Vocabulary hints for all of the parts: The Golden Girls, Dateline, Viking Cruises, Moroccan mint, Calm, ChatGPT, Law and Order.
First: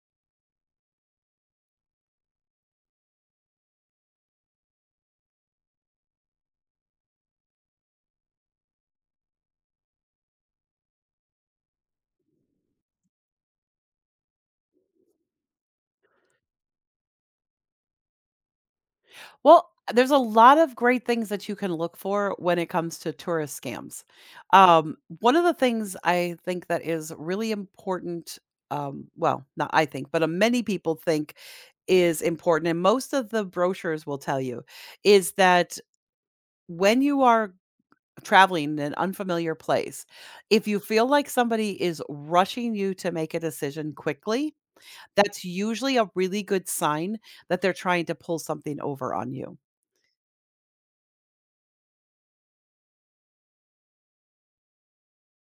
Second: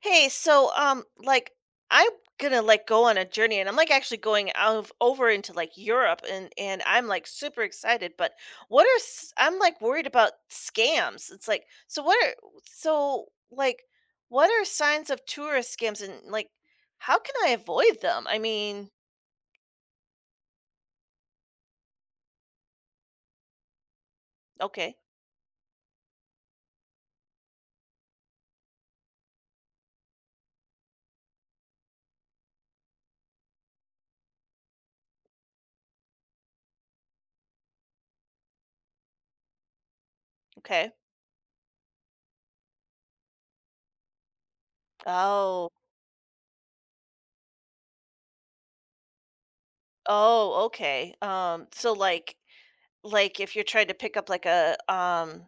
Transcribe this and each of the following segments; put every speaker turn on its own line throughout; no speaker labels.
Hey, so like I'm gonna like go on a journey and I'm like actually going out over into like Europe and I'm like super excited, but I'm like worried about scams. It's like so what are so like what are signs of tourist scams and like how can I avoid them? I mean,
Well, there's a lot of great things that you can look for when it comes to tourist scams.
okay.
One of the things I think that is really important, well, not I think, but many people think is important, and most of the brochures will tell you, is that when you are traveling in an unfamiliar place, if you
Okay.
feel like somebody is rushing you to make a decision quickly, that's
Oh.
usually a really good sign that they're trying to pull something over on you.
Oh, okay. So like if you're trying to pick up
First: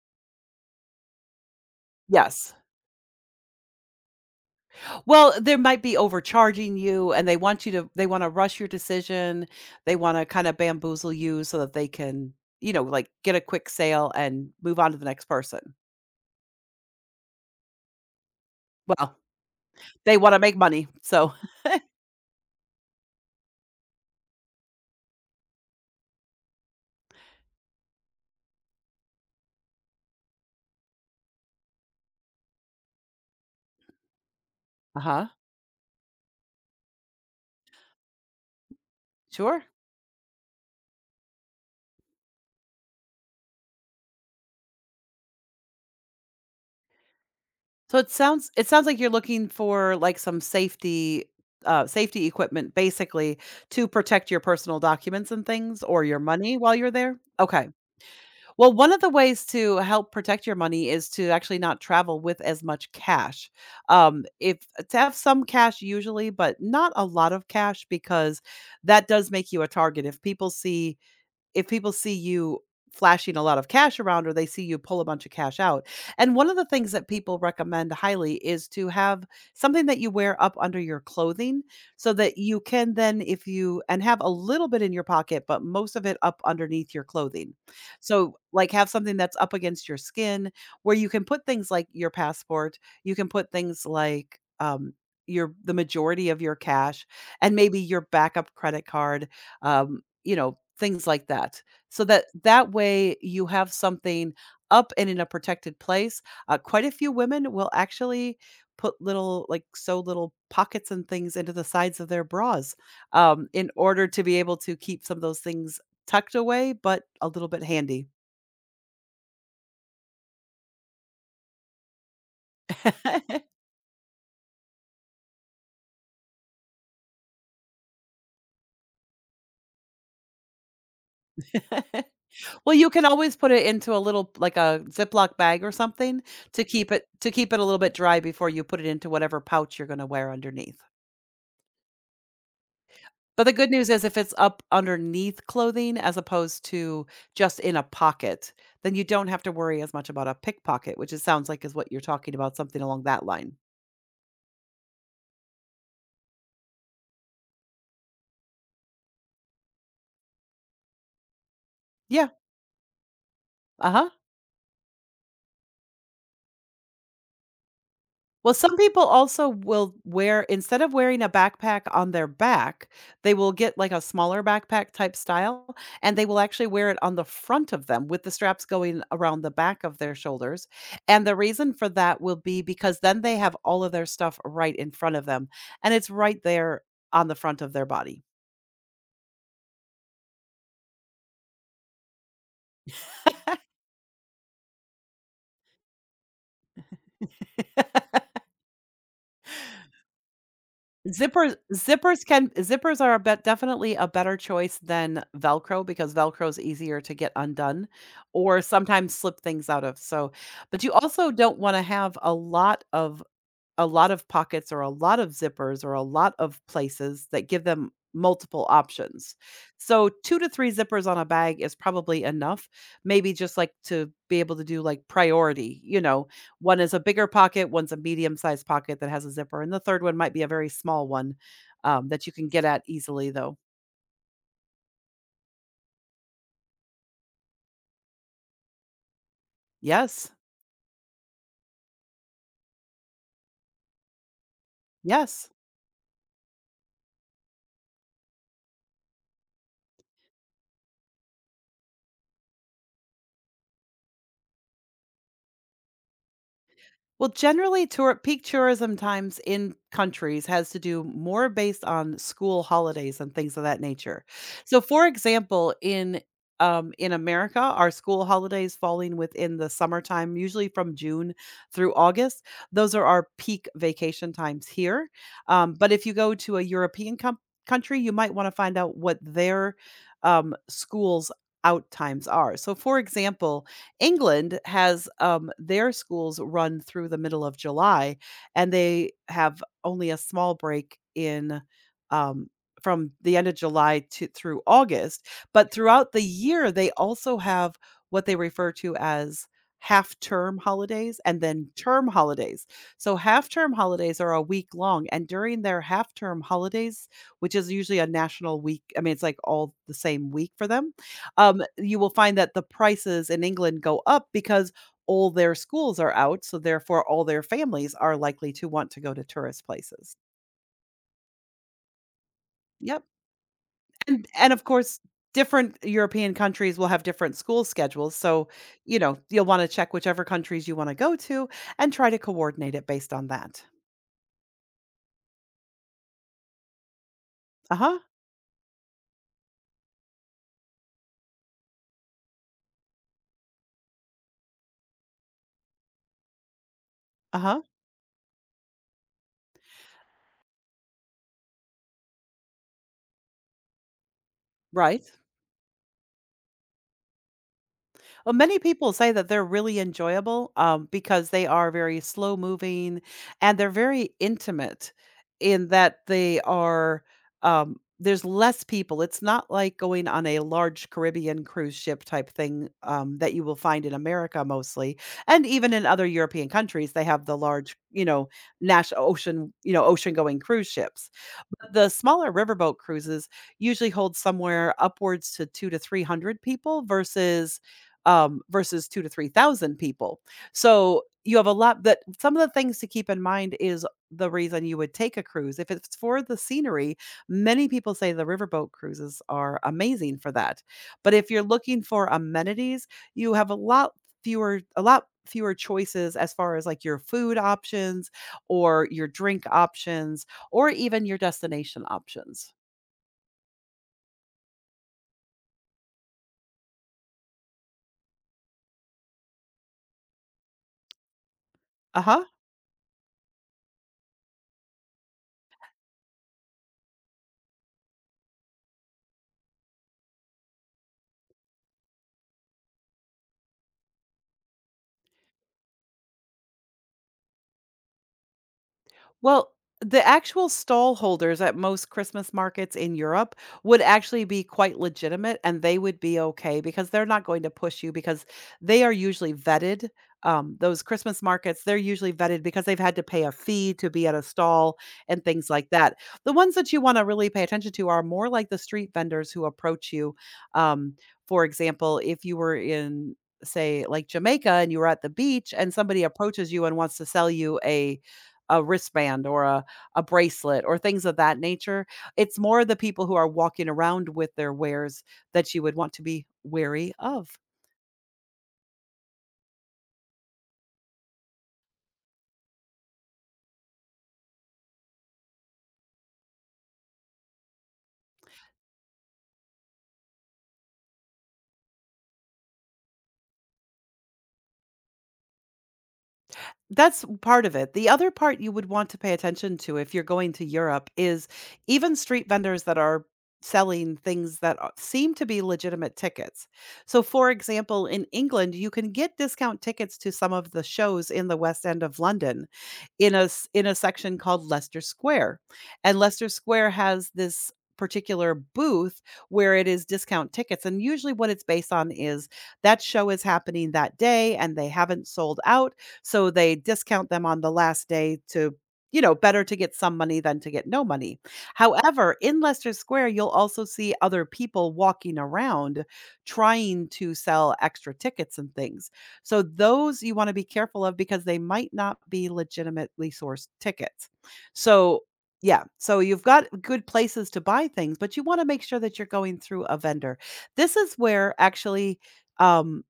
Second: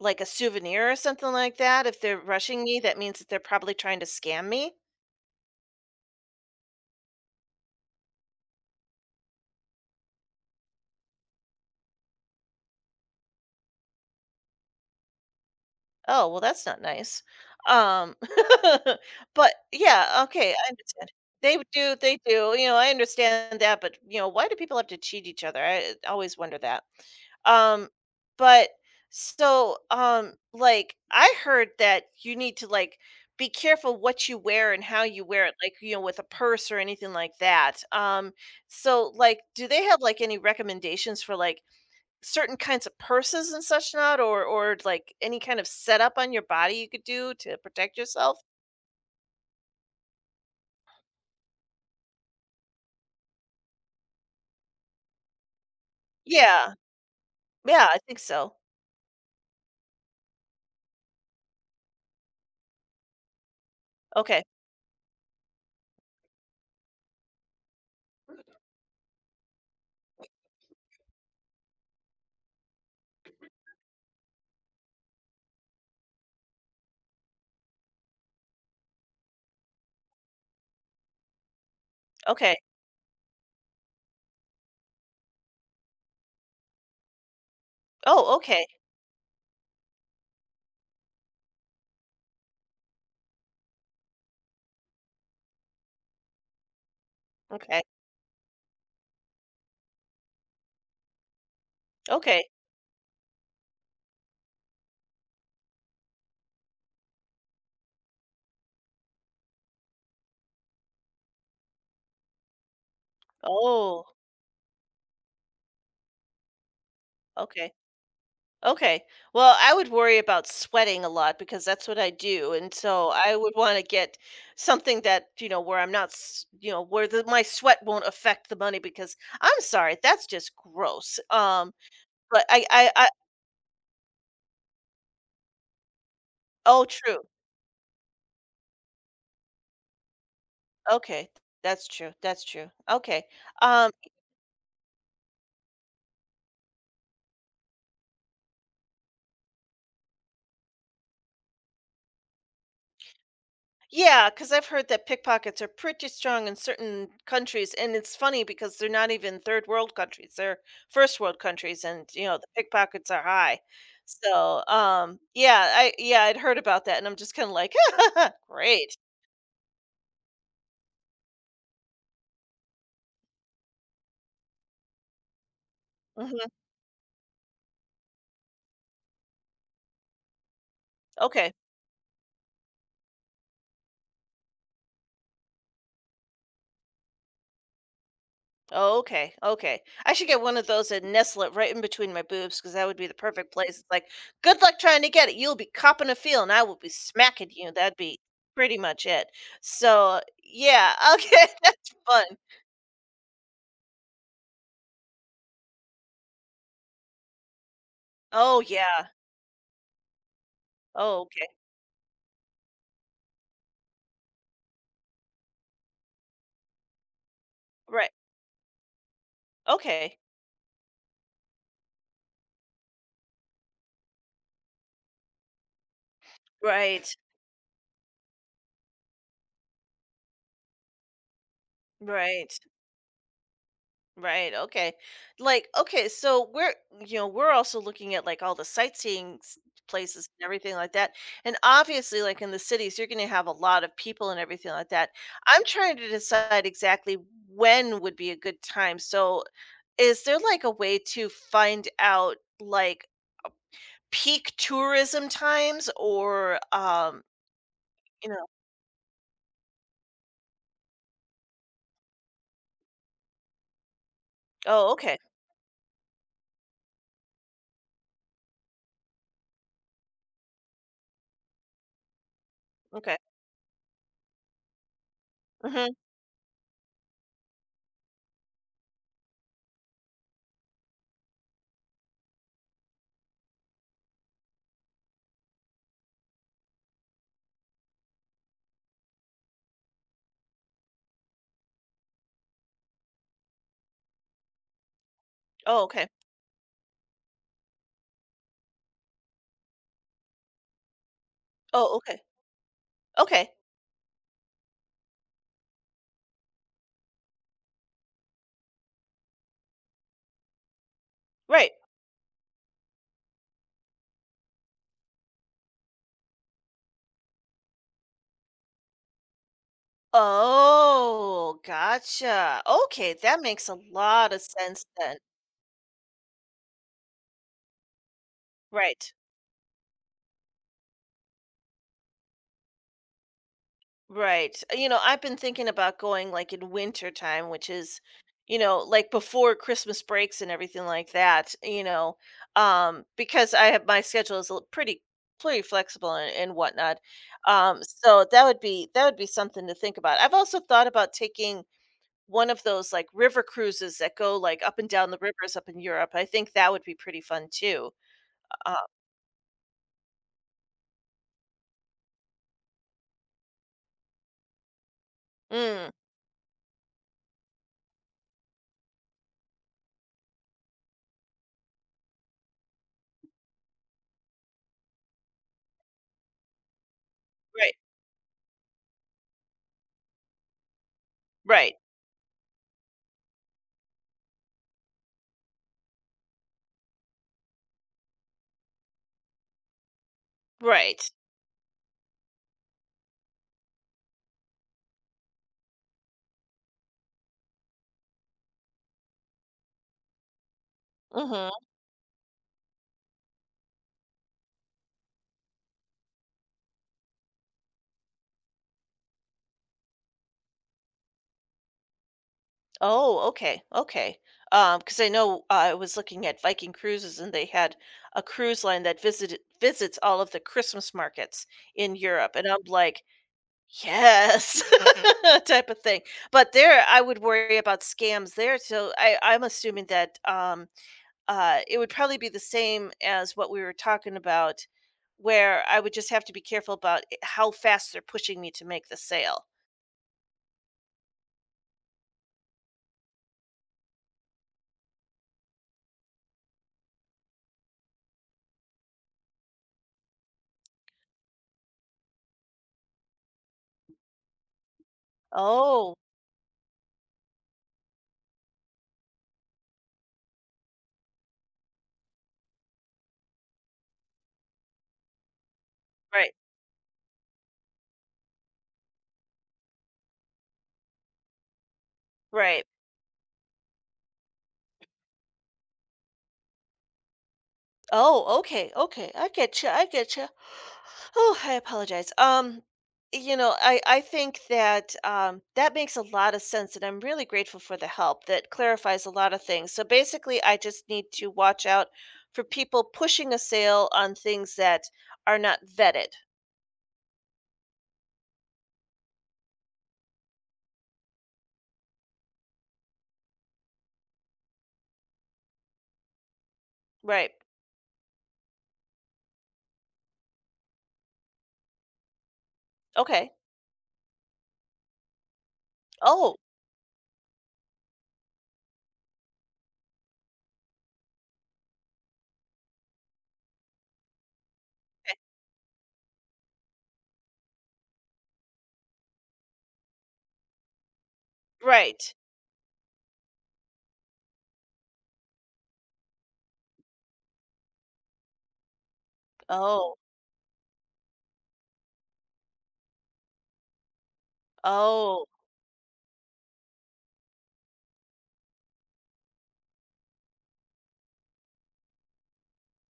like a souvenir or something like that, if they're
Yes.
rushing me, that means that they're probably trying to scam me.
Well, there might be overcharging you and they wanna rush your decision. They wanna kinda bamboozle you so that they can, you know, like, get a quick sale and move on to the next person.
Oh, well, that's not nice. Um,
Well,
but
they
yeah,
wanna
okay,
make
I
money,
understand.
so
They would do, they do. I understand that, but why do people have to cheat each other? I always wonder that. Um, but so, like, I heard that you need to, like, be careful what you wear and how you
Uh-huh.
wear it, like, with a purse or anything like that. So, like,
Sure.
do they have, like, any recommendations for, like, certain kinds of purses and such not, or like any kind of setup on your body you could do to
So
protect
it
yourself?
sounds it sounds like you're looking for like some safety equipment basically to protect your personal documents and things or your money while
Yeah.
you're there. Okay.
Yeah, I think so.
Well, one of the ways to help protect your money is to actually not travel with as much cash.
Okay.
If To have some cash usually, but not a lot of cash because that does make you a target if people see you flashing a lot of cash around or they see you pull a bunch of cash out. And one of the things that people recommend highly is to have something that you wear up under your clothing so that
Okay.
you can then if you and have a little bit in your pocket but most of it up underneath your clothing.
Oh,
So
okay.
like have something that's up against your skin where you can put things like your passport, you can put things like your the majority of your cash and maybe
Okay.
your backup credit card, um you know things like that. So that
Okay.
that way you have something up and in a protected place. Quite a few women will actually put little like sew little pockets and things into the sides of their bras, in order
Oh,
to be able to keep some of those things tucked away, but a little bit
okay.
handy.
Okay. Well, I would worry about sweating a lot because that's what I do. And so I would want to get something that, where I'm not, where my sweat won't affect the money because I'm sorry, that's just gross. But
Well, you can always put it into a little like a Ziploc bag or something
oh, true.
to keep it a little bit dry before you put it into whatever pouch you're gonna wear underneath.
Okay. That's true. That's true. Okay.
But the good news
Um,
is if it's up underneath clothing as opposed to just in a pocket, then you don't have to worry as much about a pickpocket, which it sounds like is what you're talking about, something along that line.
Yeah, because I've heard that pickpockets are pretty strong in certain countries, and it's funny because they're not even third world countries; they're first world countries, and you
Yeah,
know the pickpockets are high.
uh-huh.
So, yeah, I yeah, I'd heard about that, and I'm just kind of like,
Well, some
great.
people also will wear instead of wearing a backpack on their back, they will get like a smaller backpack type style, and they will
Hmm,
actually wear it on the front of them with the straps going around the back of their shoulders. And the
okay.
reason for that will be because then they have all of their stuff right in front of them, and it's right there on the front of their body.
Oh, okay, okay. I should get one of those and nestle it right in between my boobs because that would be the perfect place. It's like, good luck trying to get it. You'll be copping a feel, and I will be smacking you. That'd be pretty much it. So, yeah, okay,
Zippers
that's
zippers
fun.
can zippers are a bet definitely a better choice than Velcro because Velcro is easier to get undone
Oh,
or
yeah.
sometimes slip things out of, so but you
Oh,
also
okay.
don't wanna have a lot of pockets or a lot of zippers or a lot of places that give them
Right.
multiple options. So
Okay.
2 to 3 zippers on a bag is probably enough, maybe just, like, to be able to do, like, priority, you know? One is a
Right.
bigger pocket, one's a medium-sized pocket that has a zipper, and the third one might be a very small one, that you can
Right.
get at easily, though.
Right. Okay. Like, okay, so we're also looking at like all the sightseeing places
Yes.
and everything like that. And obviously, like in the cities, you're going to have a lot of people and everything like that.
Yes.
I'm trying to decide exactly when would be a good time. So, is there like a way to find out like peak tourism times or,
Well, generally, tour
you
peak
know,
tourism times in countries has to do more based on school holidays and things of that nature. So,
oh,
for
okay.
example, in America, our school holidays falling within the summertime, usually from June through August. Those are
Okay.
our peak vacation times here. But
Hmm.
if you go to a country, you might want to find out what their schools out times are. So, for example, England has, their schools run through the middle of July, and they have only a small break um, from the end of July to through August, but
Oh, okay.
throughout the year, they also have what they refer to as half-term holidays and then
Oh,
term
okay.
holidays. So
Okay.
half-term holidays are a week long, and during their half-term holidays, which is usually a national week, I mean, it's like all the same week for them,
Right.
you will find that the prices in England go up because all their schools are out, so therefore all their families are likely to want to go to tourist places.
Oh, gotcha.
Yep.
Okay, that makes a lot of
And of
sense
course,
then.
different European countries will have different school schedules, so, you
Right.
know, you'll wanna check whichever countries you wanna go to and try to coordinate it based on that.
Right. I've been thinking about going like in winter time, which
Uh-huh,
is, like before Christmas breaks and everything like that, because I have my schedule is pretty flexible and, whatnot.
uh-huh,
So that would be something to think about. I've also thought about taking one of those like river cruises that go like up and
right.
down the rivers up in Europe. I think that would be pretty fun too.
Well, many people say that they're really enjoyable, because they are very slow moving and they're very intimate in
Mm.
that they are, there's less people. It's not like going on a large Caribbean cruise ship type thing, that you will find in America mostly. And even in other European countries, they have the
Right.
large, you know, national ocean, you know, ocean going cruise ships. But
Right.
the smaller riverboat cruises usually hold somewhere upwards to two to 300 people versus two to 3,000 people. So
Right.
you have a lot that some of the things to keep in mind is the reason you would take a cruise. If it's for the scenery, many people say the riverboat cruises are amazing for that. But if you're
Mhm.
looking for amenities, you have a lot fewer choices as far as like your food options or your drink options or even your destination options.
Oh, okay. Okay. Because I know, I was looking at Viking Cruises and they had a cruise line that visited visits all of the Christmas markets in
Uh huh.
Europe, and I'm like, "Yes." type of thing. But there I would worry about scams there, so I'm assuming that, it would probably be the same as what we were talking about, where I would just have to be careful about I how fast they're pushing me to make the sale.
Well, the actual stall holders at most Christmas markets in Europe would actually be quite legitimate and they would be okay because they're not going to push you because they are usually vetted. Those Christmas markets, they're usually vetted because they've had to pay a fee to be at a stall and things like
Oh,
that. The ones that you want to really pay attention to are more like the street vendors who approach you. Um, for example, if you were in, say, like Jamaica and you were at the beach and somebody
right,
approaches you and wants to sell you a wristband or a bracelet or things of that nature. It's
right.
more the people who are walking around with their wares that you would want to be wary of.
Oh, okay, okay. I get you. I get you. Oh, I apologize. I think that makes a lot of sense, and I'm really grateful for the help that clarifies a lot of things. So basically, I just need to watch out for people pushing a sale on things that are not vetted.
That's part of it. The other part you would want to pay attention to if you're going to Europe is even street vendors that are selling things that a seem to be legitimate tickets. So, for
Right.
example, in England, you can get discount tickets to some of the shows in the West End of London
Okay.
in a section called Leicester Square, and Leicester
Oh,
Square has this particular booth where it is discount tickets, and usually what it's based on is that show is happening that day and they haven't
okay.
sold out, so they discount them on the last day to, you know, better to get some money than to get no money.
Right.
However, in Leicester Square, you'll also see other people walking around trying to sell extra tickets and things. So
Oh,
those you want to be careful of because they might not be legitimately sourced tickets. So
oh.
yeah, so you've got good places to buy things, but you want to make sure that you're going through a vendor. This is where actually um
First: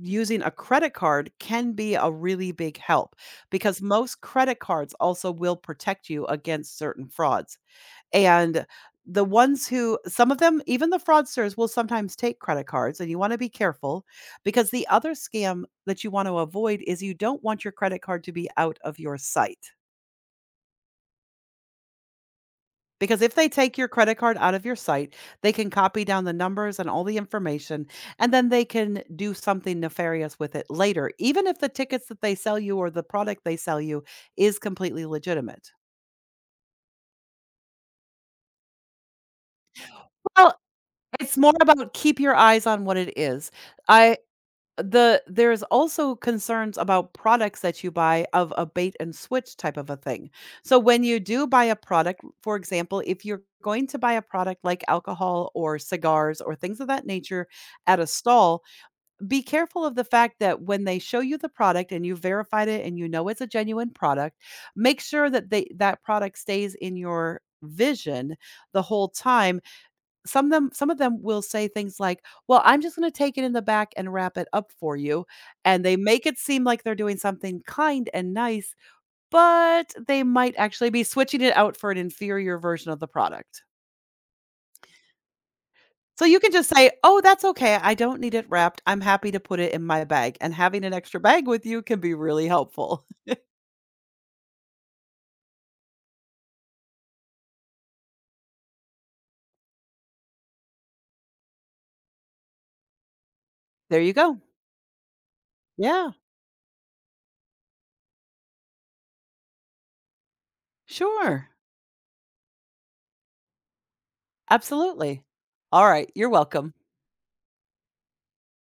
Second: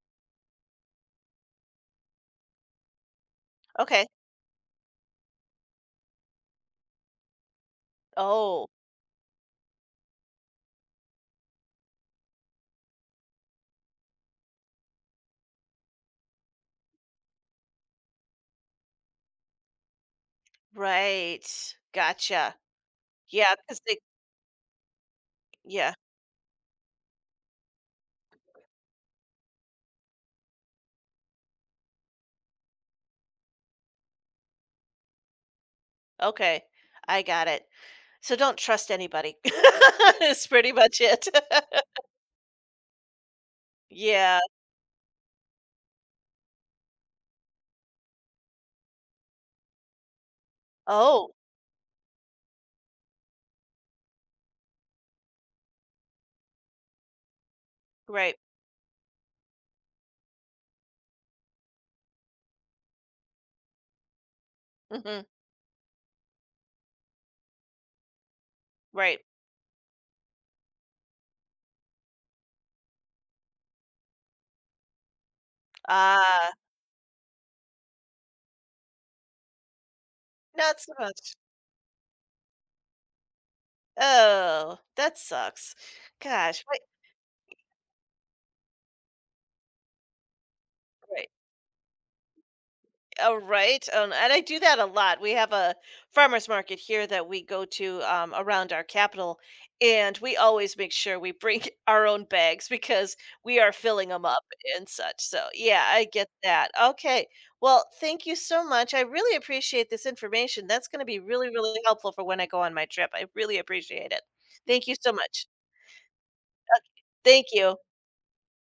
using a credit card can be a really big help because
Okay.
most credit cards also will protect you against certain frauds. And
Oh,
the ones who, some of them, even the fraudsters will sometimes take credit cards, and you want to be careful because the other scam that you want to avoid is you don't want your credit card to be out of your sight.
right. Gotcha.
Because if they
Yeah,
take
because
your
they.
credit card out of your site, they can
Yeah.
copy down the numbers and all the information, and then they can do something nefarious with it later, even if the tickets that they sell you or the product they sell you is completely legitimate.
Okay, I got it. So don't trust anybody. That's
Well,
pretty much it.
it's more about keep your eyes on what it is. I
Yeah.
The There's also concerns about products that you buy of a bait and switch type of a thing. So when you
Oh,
do buy a product, for example, if you're going to buy a product like alcohol or cigars or things of that nature at a
right.
stall, be careful of the fact that when they show you the product and you verified it and you know it's a genuine product, make
Mhm.
sure that they that product stays in your vision the whole
Right.
time. Some of them will say things like, "Well, I'm just gonna take it in the back and wrap it up for you," and they make it
Ah,
seem like they're doing something kind and nice, but they might
not
actually
so
be
much.
switching it out for an inferior version of the product.
Oh, that sucks.
So you can
Gosh,
just
wait,
say, "Oh, that's okay. I don't need it wrapped. I'm happy to put it in my bag," and having an extra
right.
bag with you can be really helpful.
All right. And I do that a lot. We have a farmers market here that we go to around our capital, and we always make sure we bring our own bags because we are
There
filling
you
them
go.
up and such. So, yeah, I
Yeah.
get that. Okay. Well, thank you so much. I really appreciate this information. That's going to be really,
Sure.
really helpful for when I go on my trip. I really appreciate it. Thank you so
Absolutely.
much.
All right. You're welcome.
Thank you.